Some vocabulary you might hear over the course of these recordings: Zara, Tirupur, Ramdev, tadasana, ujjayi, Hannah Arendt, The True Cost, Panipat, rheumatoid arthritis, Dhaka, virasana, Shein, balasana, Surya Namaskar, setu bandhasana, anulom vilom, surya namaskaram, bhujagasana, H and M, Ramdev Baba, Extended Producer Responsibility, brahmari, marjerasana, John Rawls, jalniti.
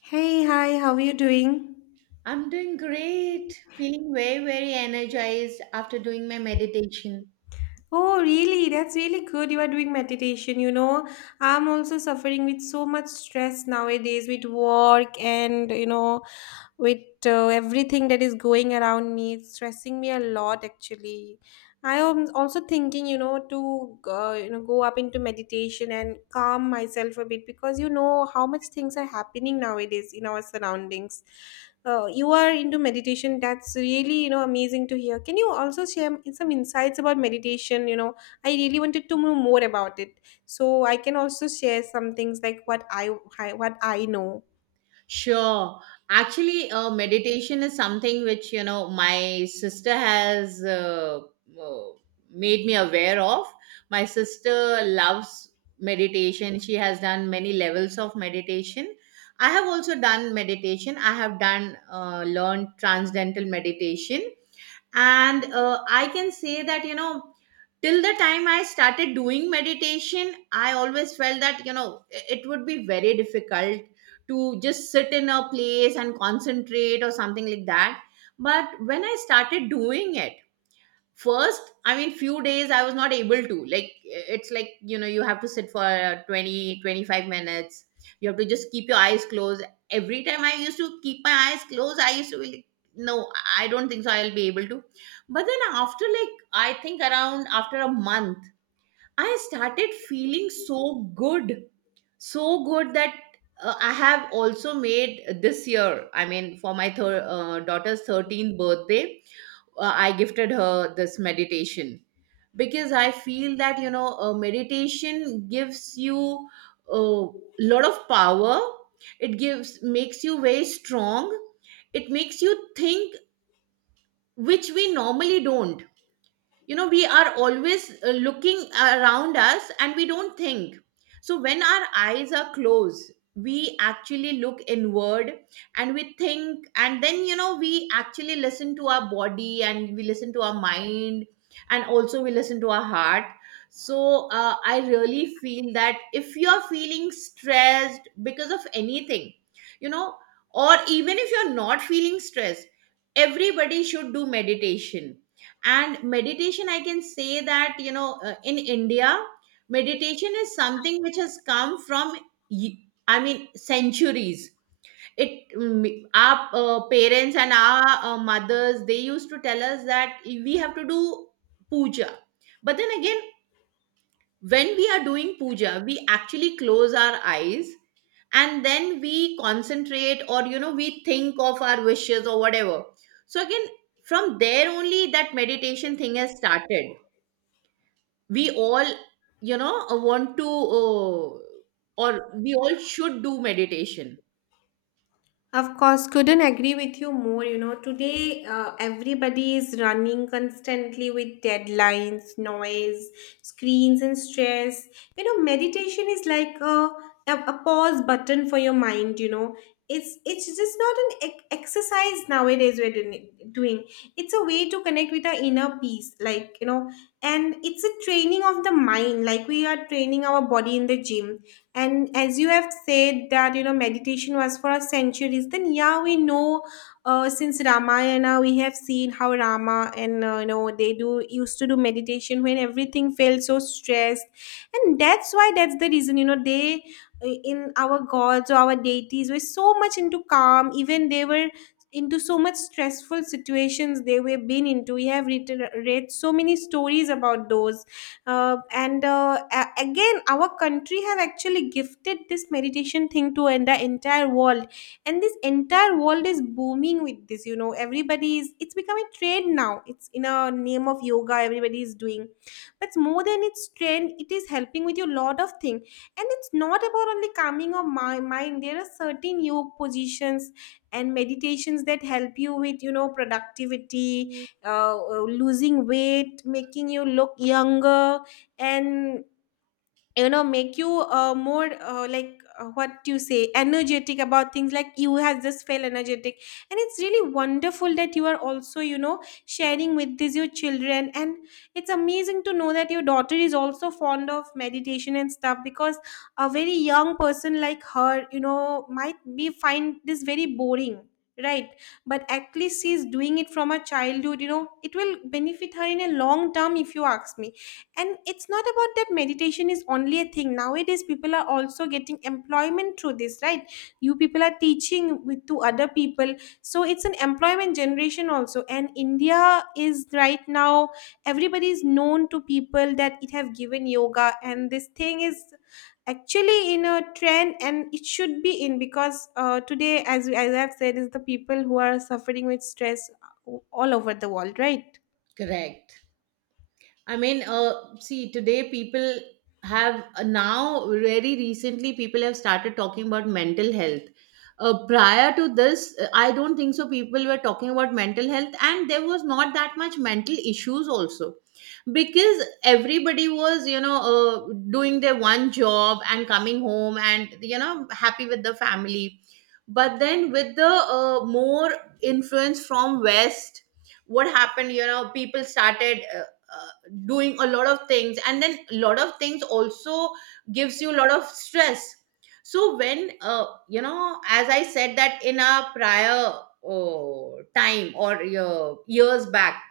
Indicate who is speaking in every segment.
Speaker 1: Hey, hi, how are you doing?
Speaker 2: I'm doing great, feeling very, very energized after doing my meditation.
Speaker 1: Oh, really? That's really good. You are doing meditation. I'm also suffering with so much stress nowadays with work and with everything that is going around me, it's stressing me a lot actually. I am also thinking to go up into meditation and calm myself a bit, because you know how much things are happening nowadays in our surroundings. You are into meditation. That's really amazing to hear. Can you also share some insights about meditation? I really wanted to know more about it. So I can also share some things like what I know.
Speaker 2: Sure. Actually, meditation is something which, you know, my sister has uh, made me aware of. My sister loves meditation. She has done many levels of meditation. I have also done meditation. I have done, learned transcendental meditation and I can say that, you know, till the time I started doing meditation, I always felt that, you know, it would be very difficult to just sit in a place and concentrate or something like that. But when I started doing it, first, I mean, few days I was not able to, like, it's like, you know, you have to sit for 20 25 minutes. You have to just keep your eyes closed. Every time I used to keep my eyes closed, I used to be like, no, I don't think so I'll be able to. But then after, like, I think around after a month, I started feeling so good, so good that I have also made this year, I mean, for my daughter's 13th birthday, I gifted her this meditation. Because I feel that, you know, meditation gives you a lot of power. It gives makes you very strong. It makes you think, which we normally don't. You know, we are always looking around us and we don't think. So when our eyes are closed, we actually look inward, and we think, and then, you know, we actually listen to our body, and we listen to our mind, and also we listen to our heart. So I really feel that if you're feeling stressed because of anything, you know, or even if you're not feeling stressed, everybody should do meditation. And meditation, I can say that, you know, in India, meditation is something which has come from y- I mean centuries. It our parents and our mothers, they used to tell us that we have to do puja. But then again, when we are doing puja, we actually close our eyes, and then we concentrate, or, you know, we think of our wishes or whatever. So again, from there only that meditation thing has started. We all, you know, want to uh, or we all should do meditation.
Speaker 1: Of course, couldn't agree with you more. You know, today everybody is running constantly with deadlines, noise, screens, and stress. You know, meditation is like a pause button for your mind. You know, it's just not an exercise nowadays we're doing. It's a way to connect with our inner peace, and it's a training of the mind. Like we are training our body in the gym, and as you have said that meditation was for centuries, then yeah, we know. Since ramayana, we have seen how rama and you know they do used to do meditation when everything felt so stressed. And that's why that's the reason you know they in our gods or our deities were so much into calm, even they were into so much stressful situations they were been into. We have read so many stories about those uh, again, our country have actually gifted this meditation thing to and the entire world. And this entire world is booming with this you know everybody is it's become a trend now, it's in a name of yoga, everybody is doing. But more than its trend, it is helping with your lot of thing, and it's not about only calming of my mind. There are certain yoga positions and meditations that help you with productivity uh, losing weight, making you look younger, and you know make you more like what you say energetic about things, like you has just felt energetic. And it's really wonderful that you are also sharing with this your children. And it's amazing to know that your daughter is also fond of meditation and stuff, because a very young person like her might be find this very boring, right? But at least she's doing it from a childhood. It will benefit her in a long term, if you ask me. And it's not about that meditation is only a thing nowadays. People are also getting employment through this, right? You people are teaching with to other people. So it's an employment generation also. And india is right now everybody is known to people that it have given yoga, and this thing is actually in a trend, and it should be in, because today, as I've said, is the people who are suffering with stress all over the world, right?
Speaker 2: Correct. I mean, see, today, people have now very recently people have started talking about mental health. Prior to this, I don't think so people were talking about mental health, and there was not that much mental issues also, because everybody was, you know, doing their one job and coming home and, you know, happy with the family. But then with the more influence from West, what happened, you know, people started doing a lot of things, and then a lot of things also gives you a lot of stress. So when, you know, as I said, that in our prior time or years back,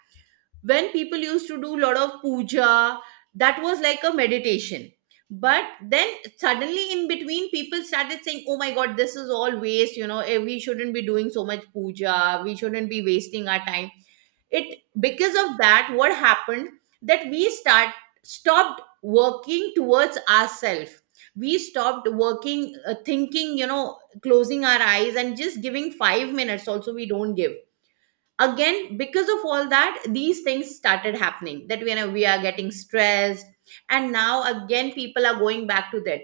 Speaker 2: when people used to do a lot of puja, that was like a meditation. But then suddenly in between, people started saying, oh my god, this is all waste, you know, we shouldn't be doing so much puja, we shouldn't be wasting our time. It, because of that, what happened, that we start stopped working towards ourselves. We stopped working, thinking, you know, closing our eyes, and just giving 5 minutes also we don't give. Again, because of all that, these things started happening, that we are getting stressed. And now again people are going back to that.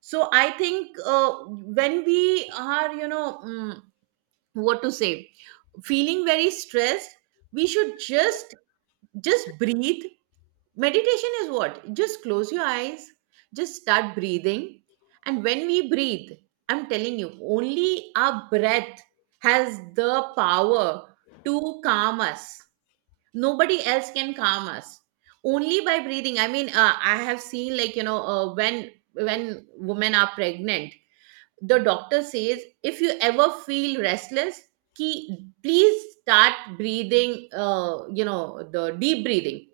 Speaker 2: So I think, when we are, you know, what to say, feeling very stressed, we should just breathe. Meditation is what? Just close your eyes, just start breathing. And when we breathe, I'm telling you, only our breath has the power to calm us. Nobody else can calm us, only by breathing. I mean, I have seen, like, you know, when women are pregnant, the doctor says, if you ever feel restless, key, please, start breathing, you know, the deep breathing.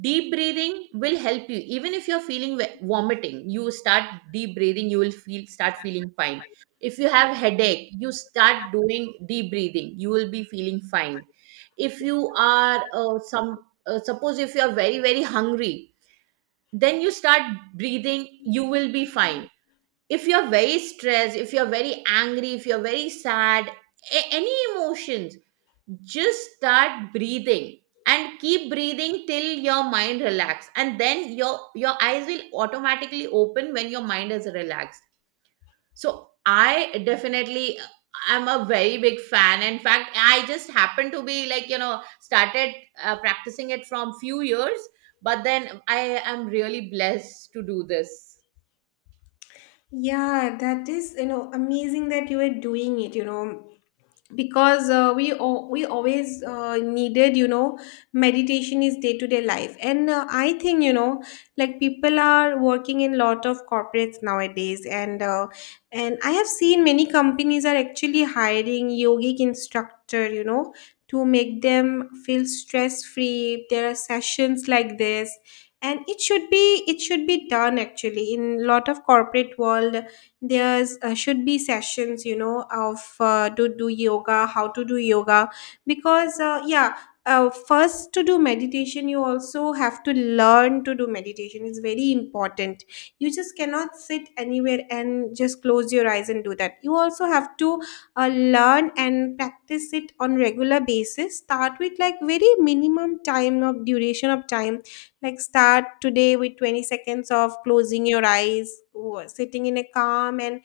Speaker 2: Deep breathing will help you. Even if you're feeling vomiting, you start deep breathing, you will feel start feeling fine. If you have headache, you start doing deep breathing, you will be feeling fine. If you are some suppose if you are very very hungry, then you start breathing, you will be fine. If you're very stressed, if you're very angry, if you're very sad, any emotions, just start breathing, and keep breathing till your mind relax, and then your eyes will automatically open when your mind is relaxed. So I definitely, I'm a very big fan, in fact I just happened to be, like, you know, started practicing it from few years. But then I am really blessed to do this.
Speaker 1: Yeah, that is amazing that you were doing it, because we always needed meditation is day to day life, and I think like people are working in lot of corporates nowadays, and I have seen many companies are actually hiring yogic instructor, to make them feel stress free. There are sessions like this, and it should be done actually in lot of corporate world. There's should be sessions of to do yoga, how to do yoga, because yeah, first to do meditation, you also have to learn to do meditation it's very important you just cannot sit anywhere and just close your eyes and do that you also have to learn and practice it on regular basis. Start with like very minimum time of duration of time, like start today with 20 seconds of closing your eyes, or sitting in a calm and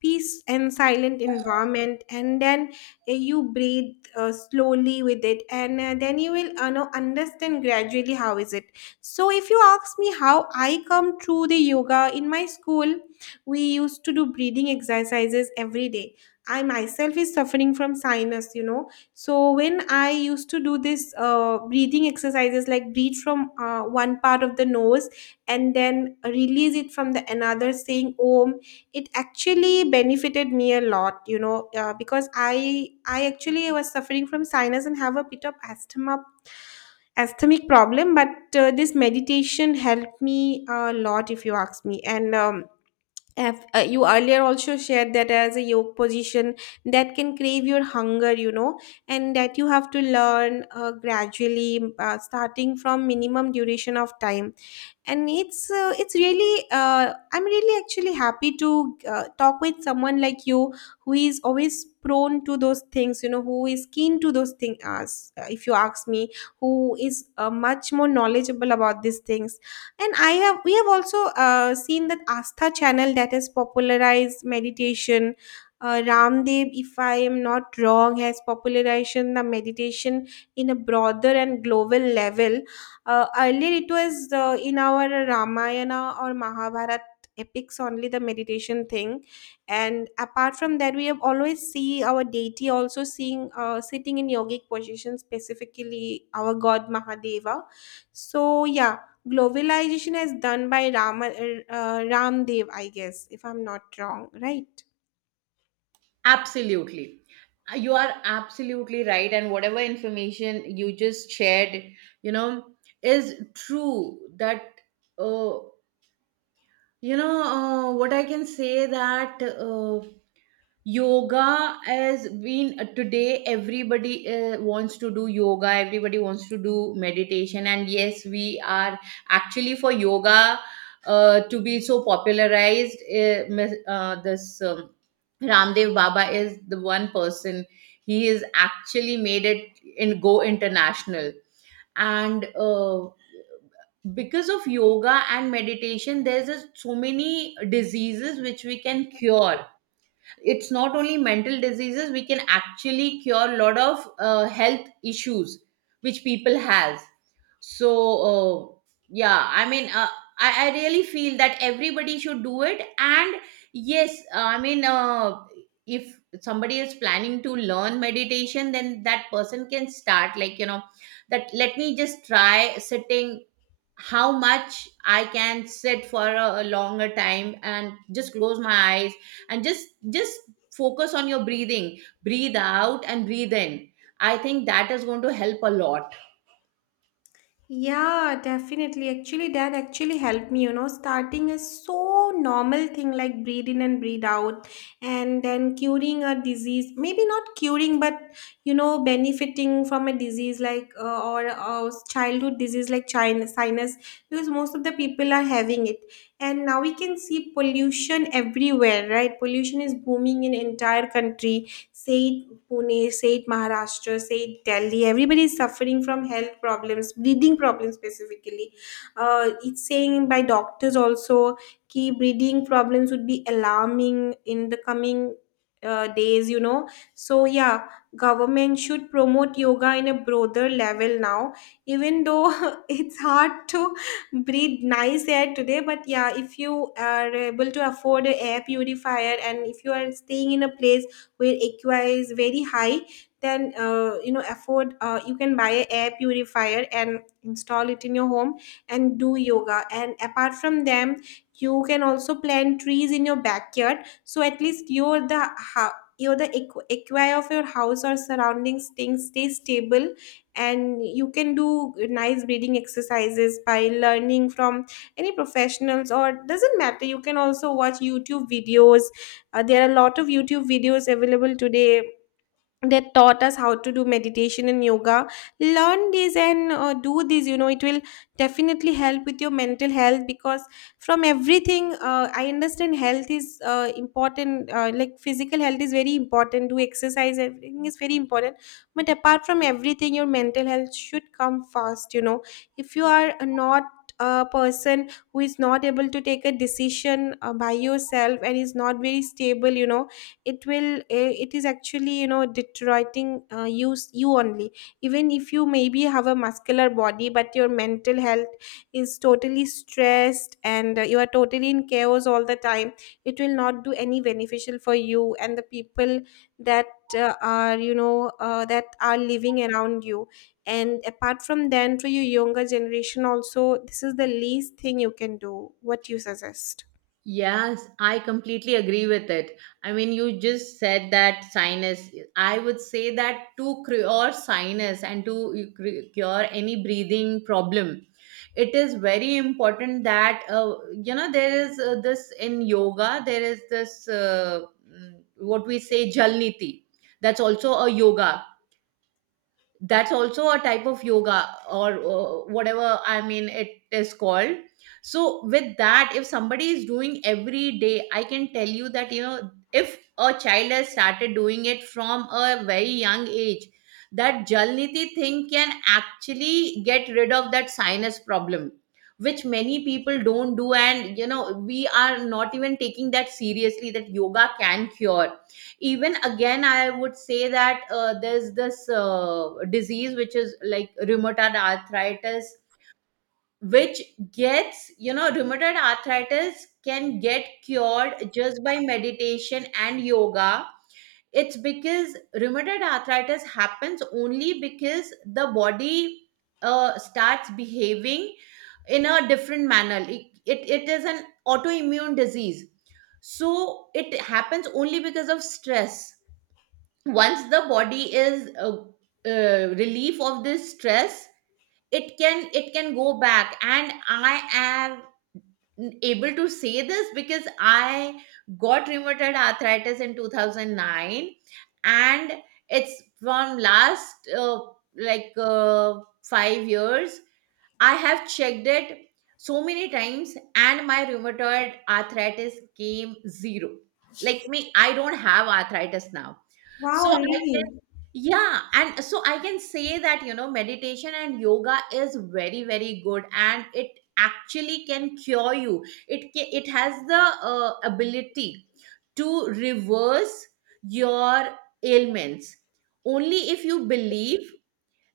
Speaker 1: peace and silent environment, and then you breathe slowly with it, and then you will know understand gradually how is it. So if you ask me how I come through the yoga in my school, we used to do breathing exercises every day. I myself is suffering from sinus, so when I used to do this breathing exercises, like breathe from one part of the nose, and then release it from the another, saying "Om," it actually benefited me a lot. You know, because I actually was suffering from sinus and have a bit of asthmatic problem. But this meditation helped me a lot, if you ask me, and have, you earlier also shared that as a yoke position that can crave your hunger, and that you have to learn gradually, starting from minimum duration of time. And it's really I'm really actually happy to talk with someone like you who is always prone to those things, who is keen to those things. As if you ask me, who is much more knowledgeable about these things. And I have we have also seen that astha channel that has popularized meditation. Ramdev, if I am not wrong, has popularized the meditation in a broader and global level. Earlier it was in our ramayana or mahabharat epics only, the meditation thing. And apart from that, we have always see our deity also seeing sitting in yogic position, specifically our god mahadeva. So yeah, globalization is done by Ramdev, I guess, if I'm not wrong, right?
Speaker 2: Absolutely. You are absolutely right. And whatever information you just shared, you know, is true that, uh, you know, what I can say that. Yoga has been, today everybody wants to do yoga, everybody wants to do meditation, and yes, we are actually for yoga to be so popularized, this Ramdev Baba is the one person. He is actually made it in go international. And because of yoga and meditation, there's so many diseases which we can cure. It's not only mental diseases, we can actually cure a lot of health issues which people has. So, uh, yeah, I mean, I really feel that everybody should do it. And yes, I mean, if somebody is planning to learn meditation, then that person can start, like, you know, that let me just try sitting, how much I can sit for a longer time, and just close my eyes, and just focus on your breathing, breathe out and breathe in. I think that is going to help a lot.
Speaker 1: Yeah, definitely. Actually, that actually helped me, starting a so normal thing like breathe in and breathe out, and then curing a disease, maybe not curing, but benefiting from a disease or a childhood disease like sinus, because most of the people are having it. And now we can see pollution everywhere, right? Pollution is booming in entire country. Say it Pune, say it Maharashtra, say it Delhi. Everybody is suffering from health problems, breathing problems specifically. It's saying by doctors also, key breathing problems would be alarming in the coming days. So yeah, government should promote yoga in a broader level now. Even though it's hard to breathe nice air today, but yeah, if you are able to afford a air purifier and if you are staying in a place where AQI is very high, then you know afford you can buy a air purifier and install it in your home and do yoga. And apart from them, you can also plant trees in your backyard. So at least your the ho- you the equ- AQI of your house or surroundings things stay stable, and you can do nice breathing exercises by learning from any professionals, or doesn't matter, you can also watch youtube videos. There are a lot of YouTube videos available today. They taught us how to do meditation and yoga. Learn this, and do this. It will definitely help with your mental health, because from everything I understand, health is important, like physical health is very important. Do exercise, everything is very important. But apart from everything, your mental health should come first. If you are not a person who is not able to take a decision by yourself and is not very stable, it is actually deteriorating you only, even if you maybe have a muscular body. But your mental health is totally stressed, and you are totally in chaos all the time. It will not do any beneficial for you and the people that are living around you. And apart from then, to your younger generation also, this is the least thing you can do, what you suggest.
Speaker 2: Yes, I completely agree with it. I mean, you just said that sinus. I would say that to cure sinus and to cure any breathing problem, it is very important that, you know, there is this, in yoga, there is this, what we say, jalniti. That's also a yoga, that's also a type of yoga, or whatever I mean it is called. So with that, if somebody is doing every day, I can tell you that, you know, if a child has started doing it from a very young age, that jalniti thing can actually get rid of that sinus problem, which many people don't do, and you know we are not even taking that seriously, that yoga can cure. Even again, I would say that there's this disease which is like rheumatoid arthritis, which gets, you know, rheumatoid arthritis can get cured just by meditation and yoga. It's because rheumatoid arthritis happens only because the body starts behaving in a different manner. It is an autoimmune disease. So it happens only because of stress. Once the body is relief of this stress, it can go back. And I am able to say this because I got rheumatoid arthritis in 2009. And it's from last, like, 5 years, I have checked it so many times, and my rheumatoid arthritis came zero. Like me, I don't have arthritis now.
Speaker 1: Wow,
Speaker 2: So
Speaker 1: really?
Speaker 2: yeah, and so I can say that, you know, meditation and yoga is very, very good, and it actually can cure you. It, it has the ability to reverse your ailments. Only if you believe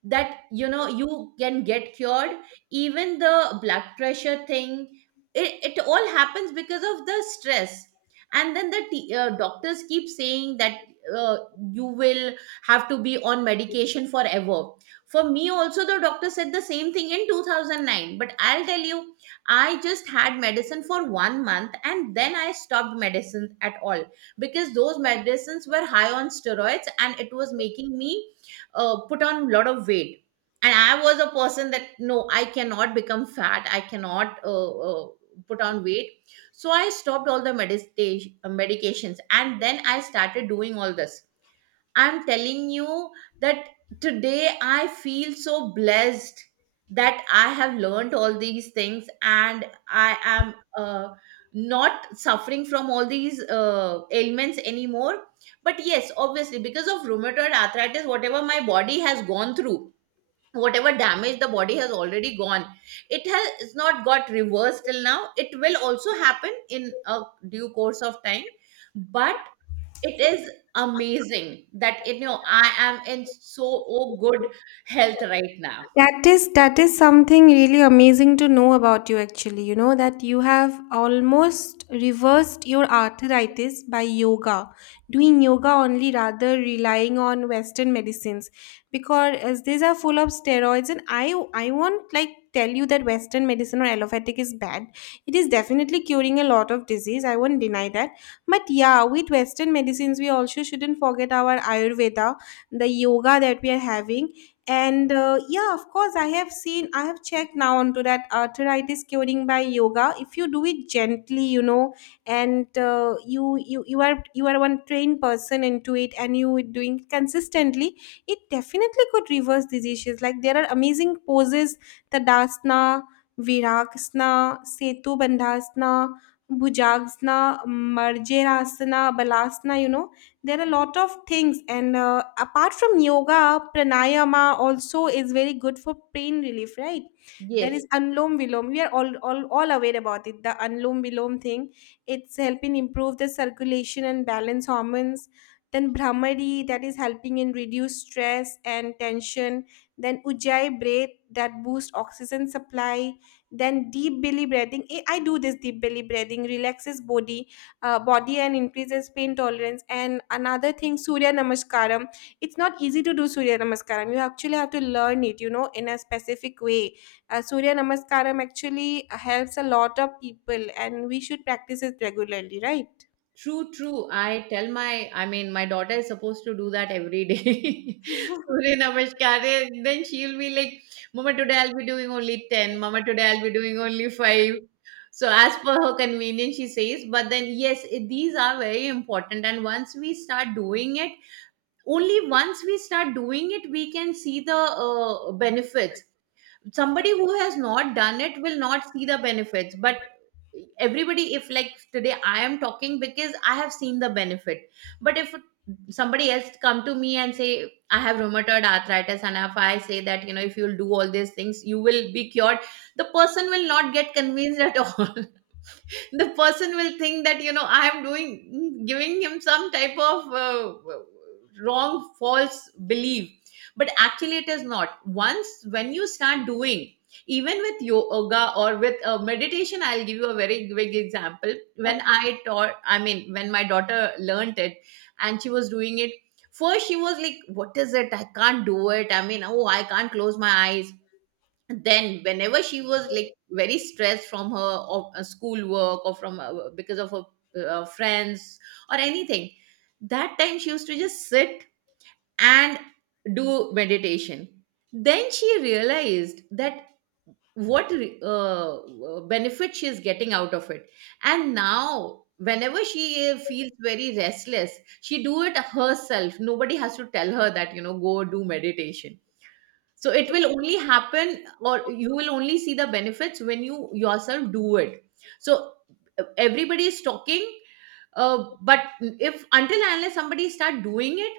Speaker 2: that, you know, you can get cured. Even the blood pressure thing, it all happens because of the stress. And then the doctors keep saying that uh, you will have to be on medication forever. For me also, the doctor said the same thing in 2009, but I'll tell you, I just had medicine for 1 month, and then I stopped medicine at all, because those medicines were high on steroids, and it was making me put on a lot of weight. And I was a person that, no, I cannot become fat, I cannot put on weight. So I stopped all the meditation medications, and then I started doing all this. I'm telling you that today I feel so blessed that I have learned all these things, and I am not suffering from all these ailments anymore. But yes, obviously, because of rheumatoid arthritis, whatever my body has gone through, whatever damage the body has already gone, it has it's not got reversed till now. It will also happen in a due course of time. But it is amazing that, you know, I am in so oh, good health right now.
Speaker 1: That is something really amazing to know about you actually. You know that you have almost reversed your arthritis by yoga, doing yoga only rather relying on western medicines, because as these are full of steroids. And I won't like tell you that western medicine or allopathic is bad. It is definitely curing a lot of disease. I won't deny that. But yeah, with western medicines we also shouldn't forget our ayurveda, the yoga that we are having, and yeah, of course, I have checked now onto that arthritis curing by yoga. If you do it gently, you know, and you are one trained person into it and you are doing it consistently, it definitely could reverse these issues. Like, there are amazing poses: tadasana, virasana, setu bandhasana, bhujagasana, marjerasana, balasana, you know, there are a lot of things. And apart from yoga, pranayama also is very good for pain relief, right? There
Speaker 2: Yes,
Speaker 1: is anulom vilom. We are all aware about it, the anulom vilom thing. It's helping improve the circulation and balance hormones. Then brahmari, that is helping in reduce stress and tension. Then ujjayi breath, that boosts oxygen supply. Then deep belly breathing. I do this deep belly breathing relaxes body and increases pain tolerance. And another thing, surya namaskaram. It's not easy to do surya namaskaram. You actually have to learn it, you know, in a specific way. Surya namaskaram actually helps a lot of people, and we should practice it regularly, right?
Speaker 2: true, true. I tell my, I mean, my daughter is supposed to do that every day. Surya Namaskar. And then she'll be like, Mama, today I'll be doing only 10. Mama, today I'll be doing only 5. So, as per her convenience, she says. But then, yes, these are very important. And once we start doing it, only once we start doing it, we can see the benefits. Somebody who has not done it will not see the benefits, but everybody, if like today I am talking because I have seen the benefit. But if somebody else come to me and say I have rheumatoid arthritis and if I say that, you know, if you'll do all these things you will be cured, the person will not get convinced at all. The person will think that, you know, I am doing giving him some type of wrong, false belief. But actually it is not. Once when you start doing, even with yoga or with meditation, I'll give you a very big example. When I taught, I mean, when my daughter learned it and she was doing it, first she was like, what is it, I can't do it, I mean, oh, I can't close my eyes. Then whenever she was like very stressed from her of school work or from because of her friends or anything, that time she used to just sit and do meditation. Then she realized that what benefit she is getting out of it. And now whenever she feels very restless, she do it herself. Nobody has to tell her that, you know, go do meditation. So it will only happen, or you will only see the benefits when you yourself do it. So, everybody is talking, but if until and unless somebody start doing it,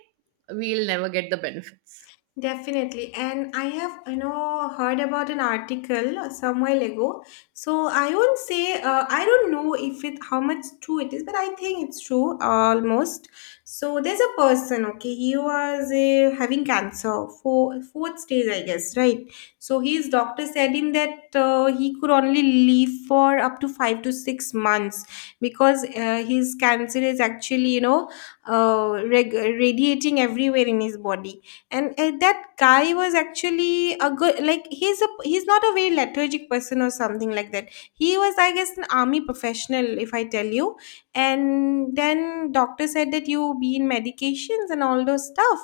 Speaker 2: we'll never get the benefits.
Speaker 1: Definitely. And I have, you know, heard about an article somewhere ago. So I won't say, I don't know if it, how much true it is, but I think it's true almost. So there's a person, okay, he was having cancer for fourth stage, I guess, right? So his doctor said him that he could only live for up to 5 to 6 months, because his cancer is actually, you know, radiating everywhere in his body, and that guy was actually a good, like, he's not a very lethargic person or something like that. He was, I guess, an army professional, if I tell you. And then doctor said that you be in medications and all those stuff.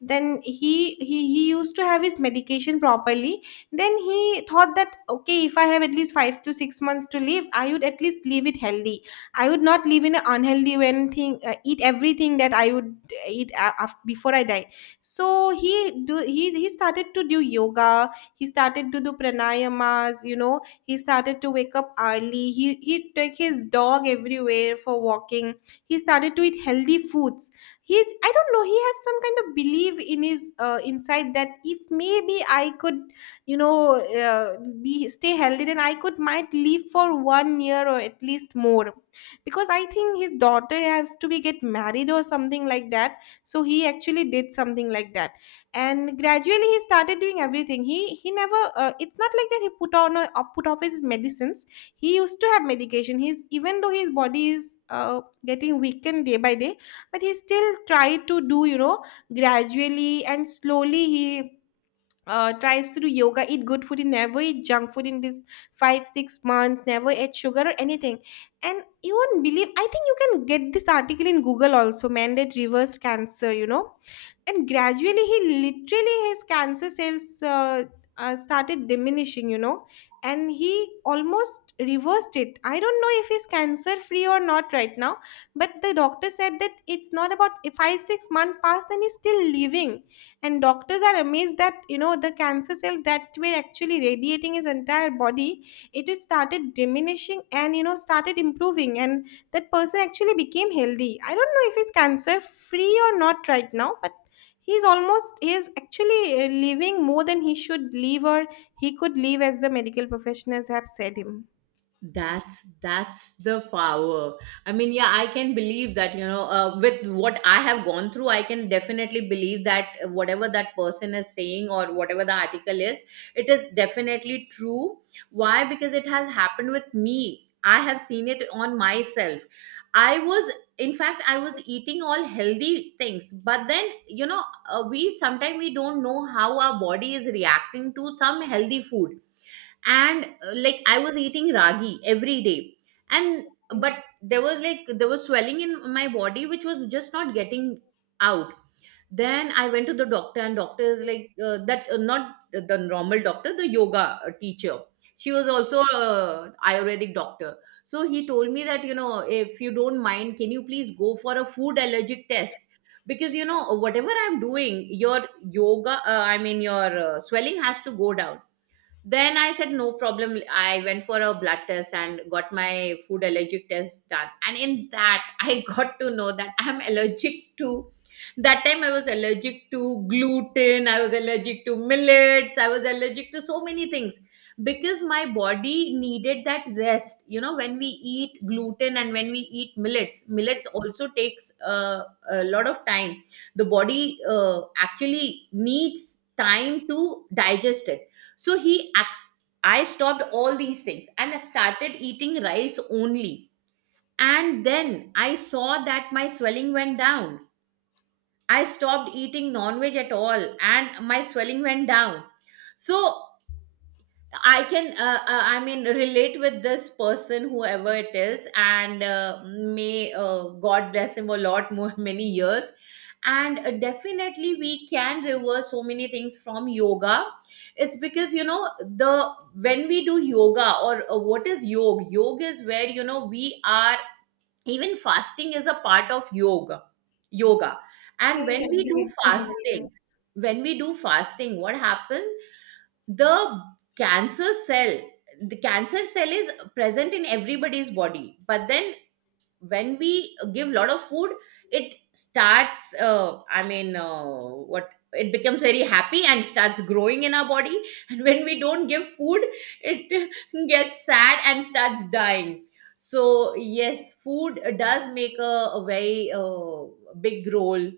Speaker 1: Then he used to have his medication properly. Then he thought that, okay, if I have at least 5 to 6 months to live, I would at least live it healthy. I would not live in an unhealthy when thing, eat everything that I would eat before I die. So he started to do yoga. He started to do pranayamas, you know. He started to wake up early. He take his dog everywhere for walking. He started to eat healthy foods. He's, I don't know, he has some kind of belief in his inside that if maybe I could, you know, be stay healthy, then I could might live for one year or at least more. Because I think his daughter has to be get married or something like that. So he actually did something like that. And gradually, he started doing everything. He never it's not like that he put on a, put off his medicines. He used to have medication. He's, even though his body is getting weakened day by day, but he still tried to do, you know, gradually and slowly. He tries to do yoga, eat good food. He never eat junk food in this 5, 6 months, never ate sugar or anything. And you won't believe, I think you can get this article in Google also, mandate reversed cancer, you know. And gradually, he literally, his cancer cells started diminishing, you know. And he almost reversed it. I don't know if he's cancer free or not right now, but the doctor said that, it's not about, if 5, 6 months passed and he's still living, and doctors are amazed that, you know, the cancer cell that were actually radiating his entire body, it had started diminishing and, you know, started improving. And that person actually became healthy. I don't know if he's cancer free or not right now, but he's almost, he is actually living more than he should live, or he could live, as the medical professionals have said him.
Speaker 2: That's the power. I mean, yeah, I can believe that, you know, with what I have gone through, I can definitely believe that whatever that person is saying or whatever the article is, it is definitely true. Why? Because it has happened with me, I have seen it on myself. I was, in fact, I was eating all healthy things, but then, you know, we sometimes, we don't know how our body is reacting to some healthy food. And like I was eating ragi every day. And but there was like there was swelling in my body which was just not getting out. Then I went to the doctor and doctor is like, that not the normal doctor, the yoga teacher. She was also a ayurvedic doctor. So he told me that, you know, if you don't mind, can you please go for a food allergic test? Because, you know, whatever I'm doing, your yoga, I mean, your swelling has to go down. Then I said, no problem. I went for a blood test and got my food allergic test done. And in that, I got to know that I'm allergic to. That time I was allergic to gluten, I was allergic to millets, I was allergic to so many things because my body needed that rest. You know, when we eat gluten and when we eat millets, millets also takes a lot of time. The body actually needs time to digest it. So he I stopped all these things and I started eating rice only. And then I saw that my swelling went down. I stopped eating non veg at all and my swelling went down. So I can, I mean, relate with this person, whoever it is, and may God bless him a lot more, many years. And definitely, we can reverse so many things from yoga. It's because, you know, the when we do yoga, or what is yoga? Yoga is where, you know, we are, even fasting is a part of yoga. Yoga, and
Speaker 1: Couldn't
Speaker 2: when we
Speaker 1: agree
Speaker 2: do
Speaker 1: with you more.
Speaker 2: fasting, when we do fasting, what happens? The cancer cell, the cancer cell is present in everybody's body, but then when we give a lot of food, it starts, I mean what it becomes very happy and starts growing in our body. And when we don't give food, it gets sad and starts dying. So yes, food does make a very big role.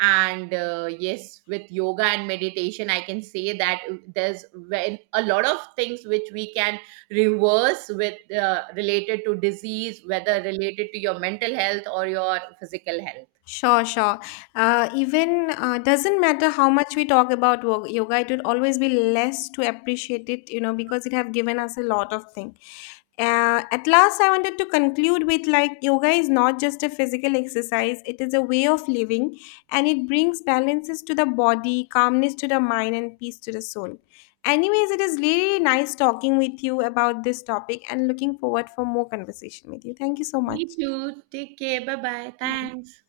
Speaker 2: And yes, with yoga and meditation I can say that there's when a lot of things which we can reverse with, related to disease, whether related to your mental health or your physical health.
Speaker 1: Sure, sure. Even doesn't matter how much we talk about yoga, it would always be less to appreciate it, you know, because it have given us a lot of thing. At last, I wanted to conclude with, like, yoga is not just a physical exercise; it is a way of living, and it brings balances to the body, calmness to the mind, and peace to the soul. Anyways, it is really nice talking with you about this topic, and looking forward for more conversation with you. Thank you so
Speaker 2: Me
Speaker 1: much.
Speaker 2: too. Take care. Bye bye.
Speaker 1: Bye.
Speaker 2: Thanks.